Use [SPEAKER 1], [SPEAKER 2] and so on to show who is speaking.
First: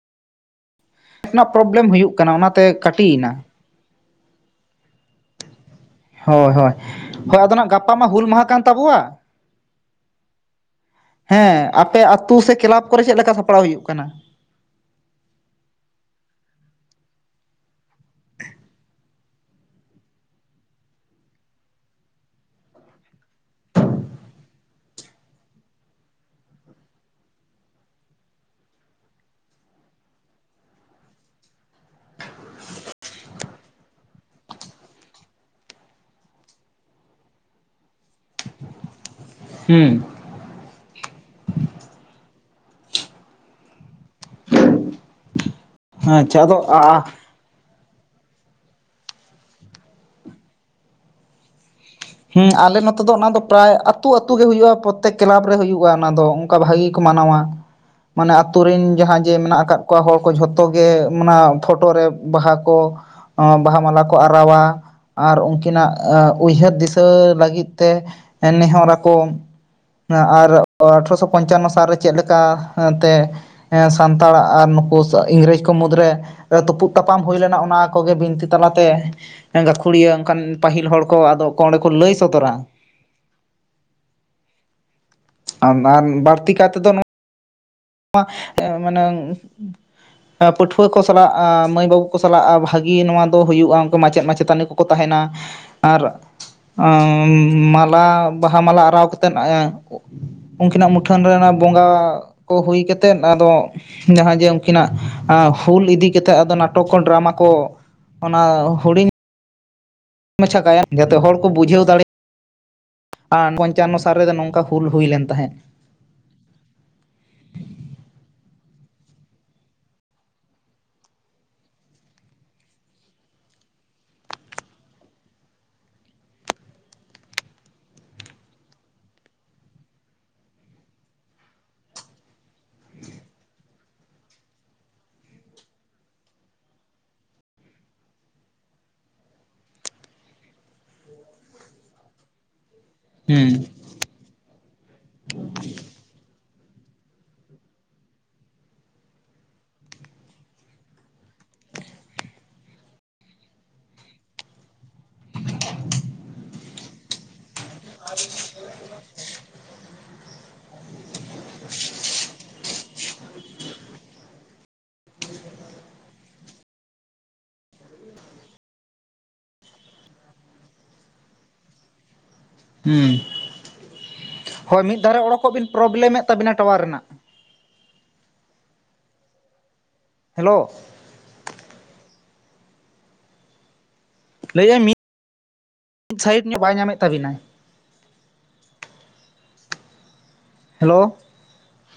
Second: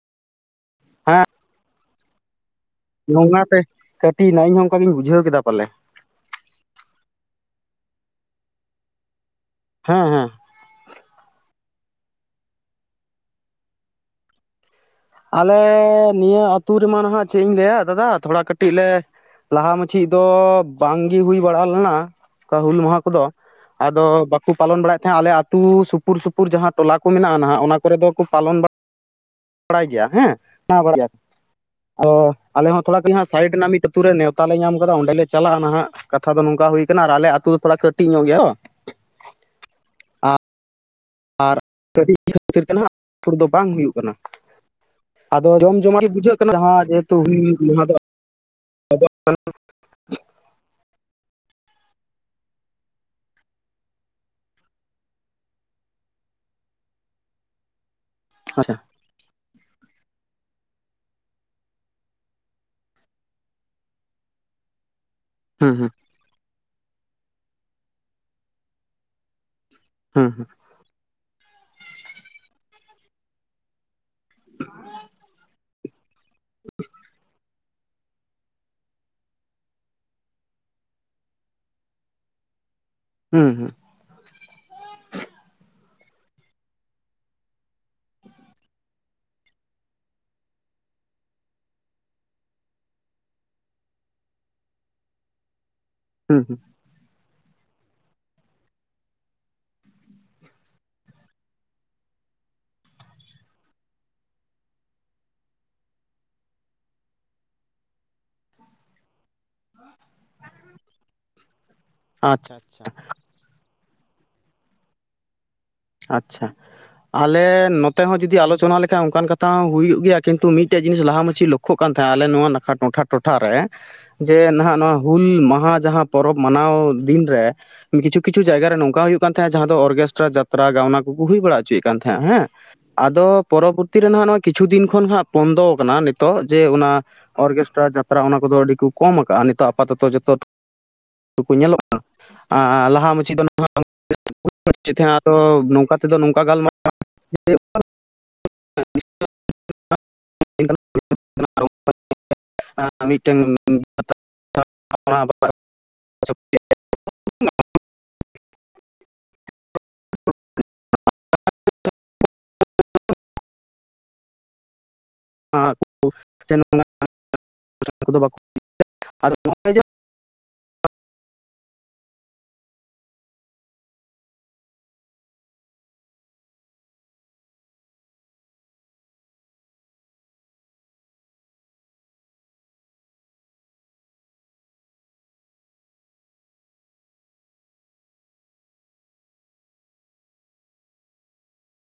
[SPEAKER 1] ᱨᱮᱱᱟᱜ ᱯᱨᱚᱵ ᱞᱮᱢ ᱦᱩᱭᱩᱜ ᱠᱟᱱᱟ ᱚᱱᱟ ᱛᱮ
[SPEAKER 2] ᱱᱚᱜ ᱱᱟ ᱛᱮ ᱠᱟᱹᱴᱤ ᱭᱮᱱᱟ ᱤᱧ ᱦᱚᱸ ᱚᱱᱠᱟ ᱜᱤᱧ ᱵᱩᱡᱷᱟᱹᱣ ᱠᱮᱫᱟ ᱯᱟᱞᱮ
[SPEAKER 1] ᱦᱳᱭ ᱦᱳᱭ ᱦᱳᱭ ᱟᱫᱚ ᱱᱟᱜ ᱜᱟᱯᱟ ᱢᱟ ᱦᱩᱞ ᱢᱟᱦᱟ ᱠᱟᱱ ᱛᱟᱵᱚᱣᱟ
[SPEAKER 2] ᱦᱮᱸ ᱦᱮᱸ
[SPEAKER 1] ᱦᱮᱸ ᱟᱯᱮ ᱟᱛᱳ ᱥᱮ ᱠᱮᱞᱟᱵ ᱠᱚᱨᱮ ᱪᱮᱫ ᱞᱮᱠᱟ ᱥᱟᱯᱲᱟᱣ ᱦᱩᱭᱩᱜ ᱠᱟᱱᱟ ᱾
[SPEAKER 2] ᱟᱞᱮ ᱱᱤᱭᱟᱹ ᱟᱹᱛᱩ ᱨᱮ ᱢᱟ ᱱᱟᱦᱟᱜ ᱪᱮᱫ ᱤᱧ ᱞᱟᱹᱭᱟ ᱫᱟᱫᱟ ᱛᱷᱚᱲᱟ ᱠᱟᱹᱴᱤᱡ ᱞᱮ ᱞᱟᱦᱟ ᱢᱟᱪᱮᱫ ᱫᱚ ᱵᱟᱝ ᱜᱤ ᱦᱩᱭ ᱵᱟᱲᱟ ᱞᱮᱱᱟ ᱠᱟ ᱦᱩᱞ ᱢᱟᱦᱟ ᱠᱚ ᱫᱚ ᱟᱫᱚ ᱵᱟᱠᱚ ᱯᱟᱞᱚᱱ ᱵᱟᱲᱟ ᱭᱮᱫ ᱛᱟᱦᱮᱸᱜ-ᱟ ᱟᱞᱮ ᱟᱹᱛᱩ ᱥᱩᱯᱩᱨ ᱥᱩᱯᱩᱨ ᱡᱟᱦᱟᱸ ᱴᱚᱞᱟ ᱠᱚ ᱢᱮᱱᱟᱜᱼᱟ ᱱᱟᱦᱟᱜ ᱚᱱᱟ ᱠᱚᱨᱮ ᱫᱚ ᱠᱚ ᱯᱟᱞᱚᱱ ᱵᱟᱲᱟᱭᱟ ᱵᱟᱲᱟᱭ ᱜᱮᱭᱟ ᱦᱮᱸ ᱵᱟᱲᱟᱭ ᱜᱮᱭᱟ ᱚ ᱟᱞᱮ ᱦᱚᱸᱛᱷᱚᱲᱟ ᱜᱮ ᱥᱟᱭᱤᱰ ᱨᱮᱱᱟᱜ ᱢᱤᱫ ᱟᱛᱳ ᱨᱮ ᱱᱮᱣᱛᱟ ᱞᱮ ᱧᱟᱢ ᱟᱠᱟᱫᱟ ᱚᱸᱰᱮ ᱞᱮ ᱪᱟᱞᱟᱜᱼᱟ ᱱᱟᱦᱟᱜ ᱠᱟᱛᱷᱟ ᱫᱚ ᱱᱚᱝᱠᱟ ᱦᱩᱭ ᱟᱠᱟᱱᱟ ᱟᱞᱮ ᱟᱹᱛᱳ ᱫᱚ ᱛᱷᱟ ᱴᱤᱡ ᱧᱚᱜ ᱜᱮᱭᱟ
[SPEAKER 1] ᱦᱩᱸ
[SPEAKER 2] ᱟᱨ ᱠᱟ ᱛᱮ ᱫᱚ ᱵᱟᱝ ᱦᱩᱭᱩᱜ ᱠᱟᱱᱟ ᱟᱫᱚ ᱡᱚᱢ ᱡᱚᱢᱟᱜ ᱜᱮ ᱵᱩᱡᱷᱟᱹᱜ
[SPEAKER 1] ᱟᱪᱪᱷᱟ
[SPEAKER 2] ᱠᱟᱱᱟ
[SPEAKER 1] ᱟᱫᱚ
[SPEAKER 2] ᱡᱟᱦᱟᱸ ᱡᱮ
[SPEAKER 1] ᱟ
[SPEAKER 2] ᱦᱮᱛᱩ ᱦᱩᱞ ᱢᱟᱦᱟᱸ ᱫᱚ [unintelligible]
[SPEAKER 1] ᱦᱩ ᱟᱞᱮ ᱱᱚᱛᱮ ᱫᱚ ᱚᱱᱟ ᱫᱚ ᱯᱮᱨᱟᱭ ᱟᱹᱛᱩ ᱟᱹᱛᱩ ᱜᱮ ᱦᱩᱭᱩᱜᱼᱟ ᱯᱨᱚᱛᱮᱠ ᱠᱮᱞᱟᱵᱽ ᱨᱮ ᱦᱩᱭᱩᱜᱼᱟ ᱚᱱᱟ ᱫᱚ ᱚᱱᱠᱟ ᱵᱷᱟᱜᱤ ᱜᱮ ᱠᱚ ᱢᱟᱱᱟᱣᱟ ᱢᱟᱱᱮ ᱟᱹᱛᱩ
[SPEAKER 2] ᱟᱪᱪᱷᱟ
[SPEAKER 1] ᱨᱮᱱ ᱡᱟᱦᱟᱸᱭ ᱡᱮ ᱢᱮᱱᱟᱜ ᱟᱠᱟᱫ ᱠᱚ ᱠᱚᱣᱟ ᱦᱚᱲ ᱠᱚ ᱡᱷᱚᱛᱚ ᱜᱮ ᱚᱱᱟ ᱯᱷᱳᱴᱳ ᱨᱮ ᱵᱟᱦᱟ ᱠᱚ ᱦᱚᱸ ᱵᱟᱦᱟ ᱢᱟᱞᱟ ᱠᱚ ᱟᱨᱟᱣᱟ ᱟᱨ ᱩᱱᱠᱤ
[SPEAKER 2] ᱦᱩᱸ ᱦᱩᱸ
[SPEAKER 1] ᱱᱟᱜ ᱩᱭᱦᱟᱹᱨ ᱫᱤᱥᱟᱹ ᱞᱟᱹᱜᱤᱫ ᱛᱮ ᱱᱮᱦᱚᱨ ᱟᱠᱚ
[SPEAKER 2] ᱦᱩᱸ ᱦᱩᱸ
[SPEAKER 1] ᱟᱨ ᱟᱴᱷᱨᱚᱥᱚ ᱯᱚᱧᱪᱟᱱᱚ ᱥᱟᱞ ᱨᱮ ᱪᱮᱫ ᱞᱮᱠᱟ ᱛᱮ ᱥᱟᱱᱛᱟᱲ ᱟᱨ ᱱᱩᱠᱩ ᱤᱝᱜᱨᱮᱡᱽ ᱠᱚ ᱢᱩᱫᱽ ᱨᱮ ᱛᱩᱯᱩᱜ ᱛᱟᱯᱟᱢ ᱦᱩᱭ ᱞᱮᱱᱟ ᱚᱱᱟ ᱠᱚ ᱜᱮ ᱵᱤᱱᱛᱤ ᱛᱟᱞᱟ ᱛᱮ ᱜᱟᱹᱠᱷᱩ ᱲᱤᱭᱟᱹ ᱚᱱᱠᱟᱱ ᱯᱟᱹᱦᱤᱞ ᱦᱚᱲ ᱠᱚ ᱟᱫᱚᱜ ᱚᱸᱰᱮ ᱠᱚ ᱞᱟᱹᱭ ᱥᱚᱫᱚᱨᱟ
[SPEAKER 2] ᱦᱩᱸ ᱦᱩᱸ
[SPEAKER 1] ᱟᱨ ᱵᱟᱹᱲᱛᱤ ᱠᱟᱭ ᱛᱮ ᱫᱚ ᱣᱟ ᱮ ᱢᱟᱱᱮ ᱯᱟᱹᱴᱷᱩᱣᱟᱹ ᱠᱚ ᱥᱟᱞᱟᱜ ᱢᱟᱹᱭ ᱵᱟᱹᱵᱩ ᱠᱚ ᱥᱟᱞᱟᱜ ᱵᱷᱟᱹᱜᱤ ᱱᱚᱣᱟ ᱫᱚ ᱦᱩᱭᱩᱜᱼᱟ᱾ ᱩᱱᱠᱩ ᱢᱟᱪᱮᱫ ᱢᱟᱪᱮ ᱛᱟᱹᱱᱤ ᱠᱚ ᱠᱚ ᱛᱟᱦᱮᱱ ᱟ ᱟᱨ
[SPEAKER 2] ᱦᱩᱸ ᱦᱩᱸ
[SPEAKER 1] ᱟᱸᱢ ᱢᱟᱞᱟ ᱵᱟᱦᱟ ᱢᱟᱞᱟ ᱟᱨᱟᱣ ᱠᱟᱛᱮᱫ ᱮᱸ ᱼᱼ ᱩᱱᱠᱤᱱᱟᱜ ᱢᱩᱴᱷᱟᱹᱱ ᱨᱮ ᱚᱱᱟ ᱵᱚᱸᱜᱟ ᱠᱚ ᱦᱩᱭ ᱠᱟᱛᱮᱫ, ᱟᱫᱚᱼᱼ ᱡᱟᱦᱟᱸ ᱡᱮ ᱩᱱᱠᱤᱱᱟᱜ ᱦᱩᱞ ᱤᱫᱤ ᱠᱟᱛᱮᱫ ᱟᱫᱚ ᱱᱟᱴᱚᱠᱚ, ᱰᱨᱟᱢᱟ ᱠᱚᱼᱼ ᱚᱱᱟ ᱦᱩᱰᱤᱧᱼᱼ ᱢᱟᱪᱷᱟ ᱜᱟᱭᱟᱱ ᱡᱟᱛᱮ ᱦᱚᱲ ᱠᱚ ᱵᱩᱡᱷᱟᱹᱣ ᱫᱟᱲᱮᱭᱟᱜᱼᱼ
[SPEAKER 2] ᱟᱪᱪᱷᱟ ᱟᱪᱪᱷᱟ
[SPEAKER 1] ᱟᱨ ᱯᱚᱧᱪᱟᱱᱱᱚ ᱥᱟᱞ ᱨᱮᱫᱚ ᱱᱚᱝᱠᱟ ᱦᱩᱞ ᱦᱩᱭ ᱞᱮᱱ ᱛᱟᱦᱮᱸᱫ᱾
[SPEAKER 2] ᱟᱪᱪᱷᱟ ᱟᱞᱮ ᱱᱚᱛᱮ ᱦᱚᱸ ᱡᱩᱫᱤ ᱟᱞᱚᱪᱱᱟ ᱞᱮᱠᱷᱟ ᱚᱱᱠᱟᱱ ᱠᱟᱛᱷᱟ ᱦᱚᱸ ᱦᱩᱭᱩᱜ ᱜᱮᱭᱟ ᱠᱤᱱᱛᱩ ᱢᱤᱫᱴᱮᱡ ᱡᱤᱱᱤᱥ ᱞᱟᱦᱟ ᱢᱟᱪᱷᱤ ᱚᱠᱼᱼ ᱠᱷᱳᱜ ᱠᱟᱱ ᱛᱟᱦᱮᱸᱜ-ᱟ ᱟᱞᱮ ᱱᱚᱣᱟ ᱱᱟᱠᱷᱟ ᱴᱚᱴᱷᱟ ᱴᱚᱴᱷᱟ ᱨᱮ᱾ ᱡᱮ ᱱᱷᱟᱜ ᱱᱚᱣᱟ ᱦᱩᱞ ᱢᱟᱦᱟ ᱡᱟᱦᱟᱸ ᱯᱚᱨᱚᱵᱽ ᱢᱟᱱᱟᱣ ᱫᱤᱱ ᱨᱮᱼᱼ ᱠᱤᱪᱷᱩ ᱠᱤᱪᱷᱩ ᱡᱟᱭᱜᱟᱨᱮ ᱱᱚᱝᱠᱟ ᱦᱩᱭᱩᱜ ᱠᱟᱱ ᱛᱟᱦᱮᱸᱜ-ᱟ ᱡᱟᱦᱟᱸ ᱫᱚ ᱚᱨᱠᱮᱥᱴᱨᱟ ᱡᱟᱛᱨᱟ ᱜᱟᱣᱱᱟ ᱠᱚ ᱠᱩ ᱦᱩᱭ ᱵᱟᱲᱟ ᱦᱚᱪᱚᱭᱮᱫ ᱠᱟᱱ ᱛᱟᱸᱦᱮᱜ-ᱟ᱾ ᱦᱮᱸ, ᱟᱫᱚ ᱯᱚᱨᱚᱵᱚᱨᱛᱤ ᱨᱮᱱᱟᱜ ᱠᱤᱪᱷᱩ ᱫᱤᱱ ᱠᱷᱚᱱ ᱦᱟᱸᱜ ᱵᱚᱱᱫᱚ ᱟᱠᱟᱱᱟ ᱱᱤᱛᱚᱜ ᱡᱮ ᱚᱱᱟᱼᱼ ᱚᱨᱜᱮᱥᱴᱨᱟ ᱡᱟᱛᱨᱟ ᱚᱱᱟ ᱠᱚᱫᱚ ᱟᱹᱰᱤ ᱠᱚ ᱠᱚᱢ ᱟᱠᱟᱜ-ᱟ ᱱᱤᱛᱚᱜ ᱟᱯᱟᱛᱚᱛᱚ ᱡᱚᱛᱚᱼᱼ ᱠᱚᱠᱩ ᱧᱮᱞᱚᱜ-ᱟ ᱟᱨ ᱞᱟᱦᱟ ᱢᱟᱪᱷᱤ ᱫᱚ
[SPEAKER 1] ᱦᱩᱸ
[SPEAKER 2] ᱱᱷᱟᱜ [unintelligible] ᱛᱚ ᱱᱚᱝᱠᱟ ᱛᱮᱫᱚ ᱱᱚᱝᱠᱟ ᱜᱟᱞᱢᱟᱨᱟᱣ [unintelligible] [unintelligible] [unintelligible] ᱢᱤᱫᱴᱟᱹᱝ [unintelligible] ᱥᱚᱠ [unintelligible]
[SPEAKER 1] [unintelligible]
[SPEAKER 2] [unintelligible] ᱟᱸ ᱠᱩ [unintelligible] ᱱᱚᱜ-ᱚᱭ ᱡᱮᱼᱼ
[SPEAKER 1] ᱦᱩᱸ ᱦᱳᱭ ᱢᱤᱫ ᱫᱷᱟᱨᱮ ᱚᱰᱳᱠᱚᱜ ᱵᱤᱱ ᱯᱨᱚᱵᱞᱮᱢᱮᱫ ᱛᱟᱵᱤᱱᱟᱭ ᱴᱟᱣᱟᱨ ᱨᱮᱱᱟᱜ᱾ ᱦᱮᱞᱳ ᱞᱟᱹᱭᱮᱫᱟᱹᱧ ᱢᱤᱫ ᱥᱟᱭᱤᱰ ᱧᱚᱜ ᱵᱟᱭ ᱧᱟᱢᱮᱫ ᱛᱟᱹᱵᱤᱱᱟᱭ᱾ ᱦᱮᱞᱳ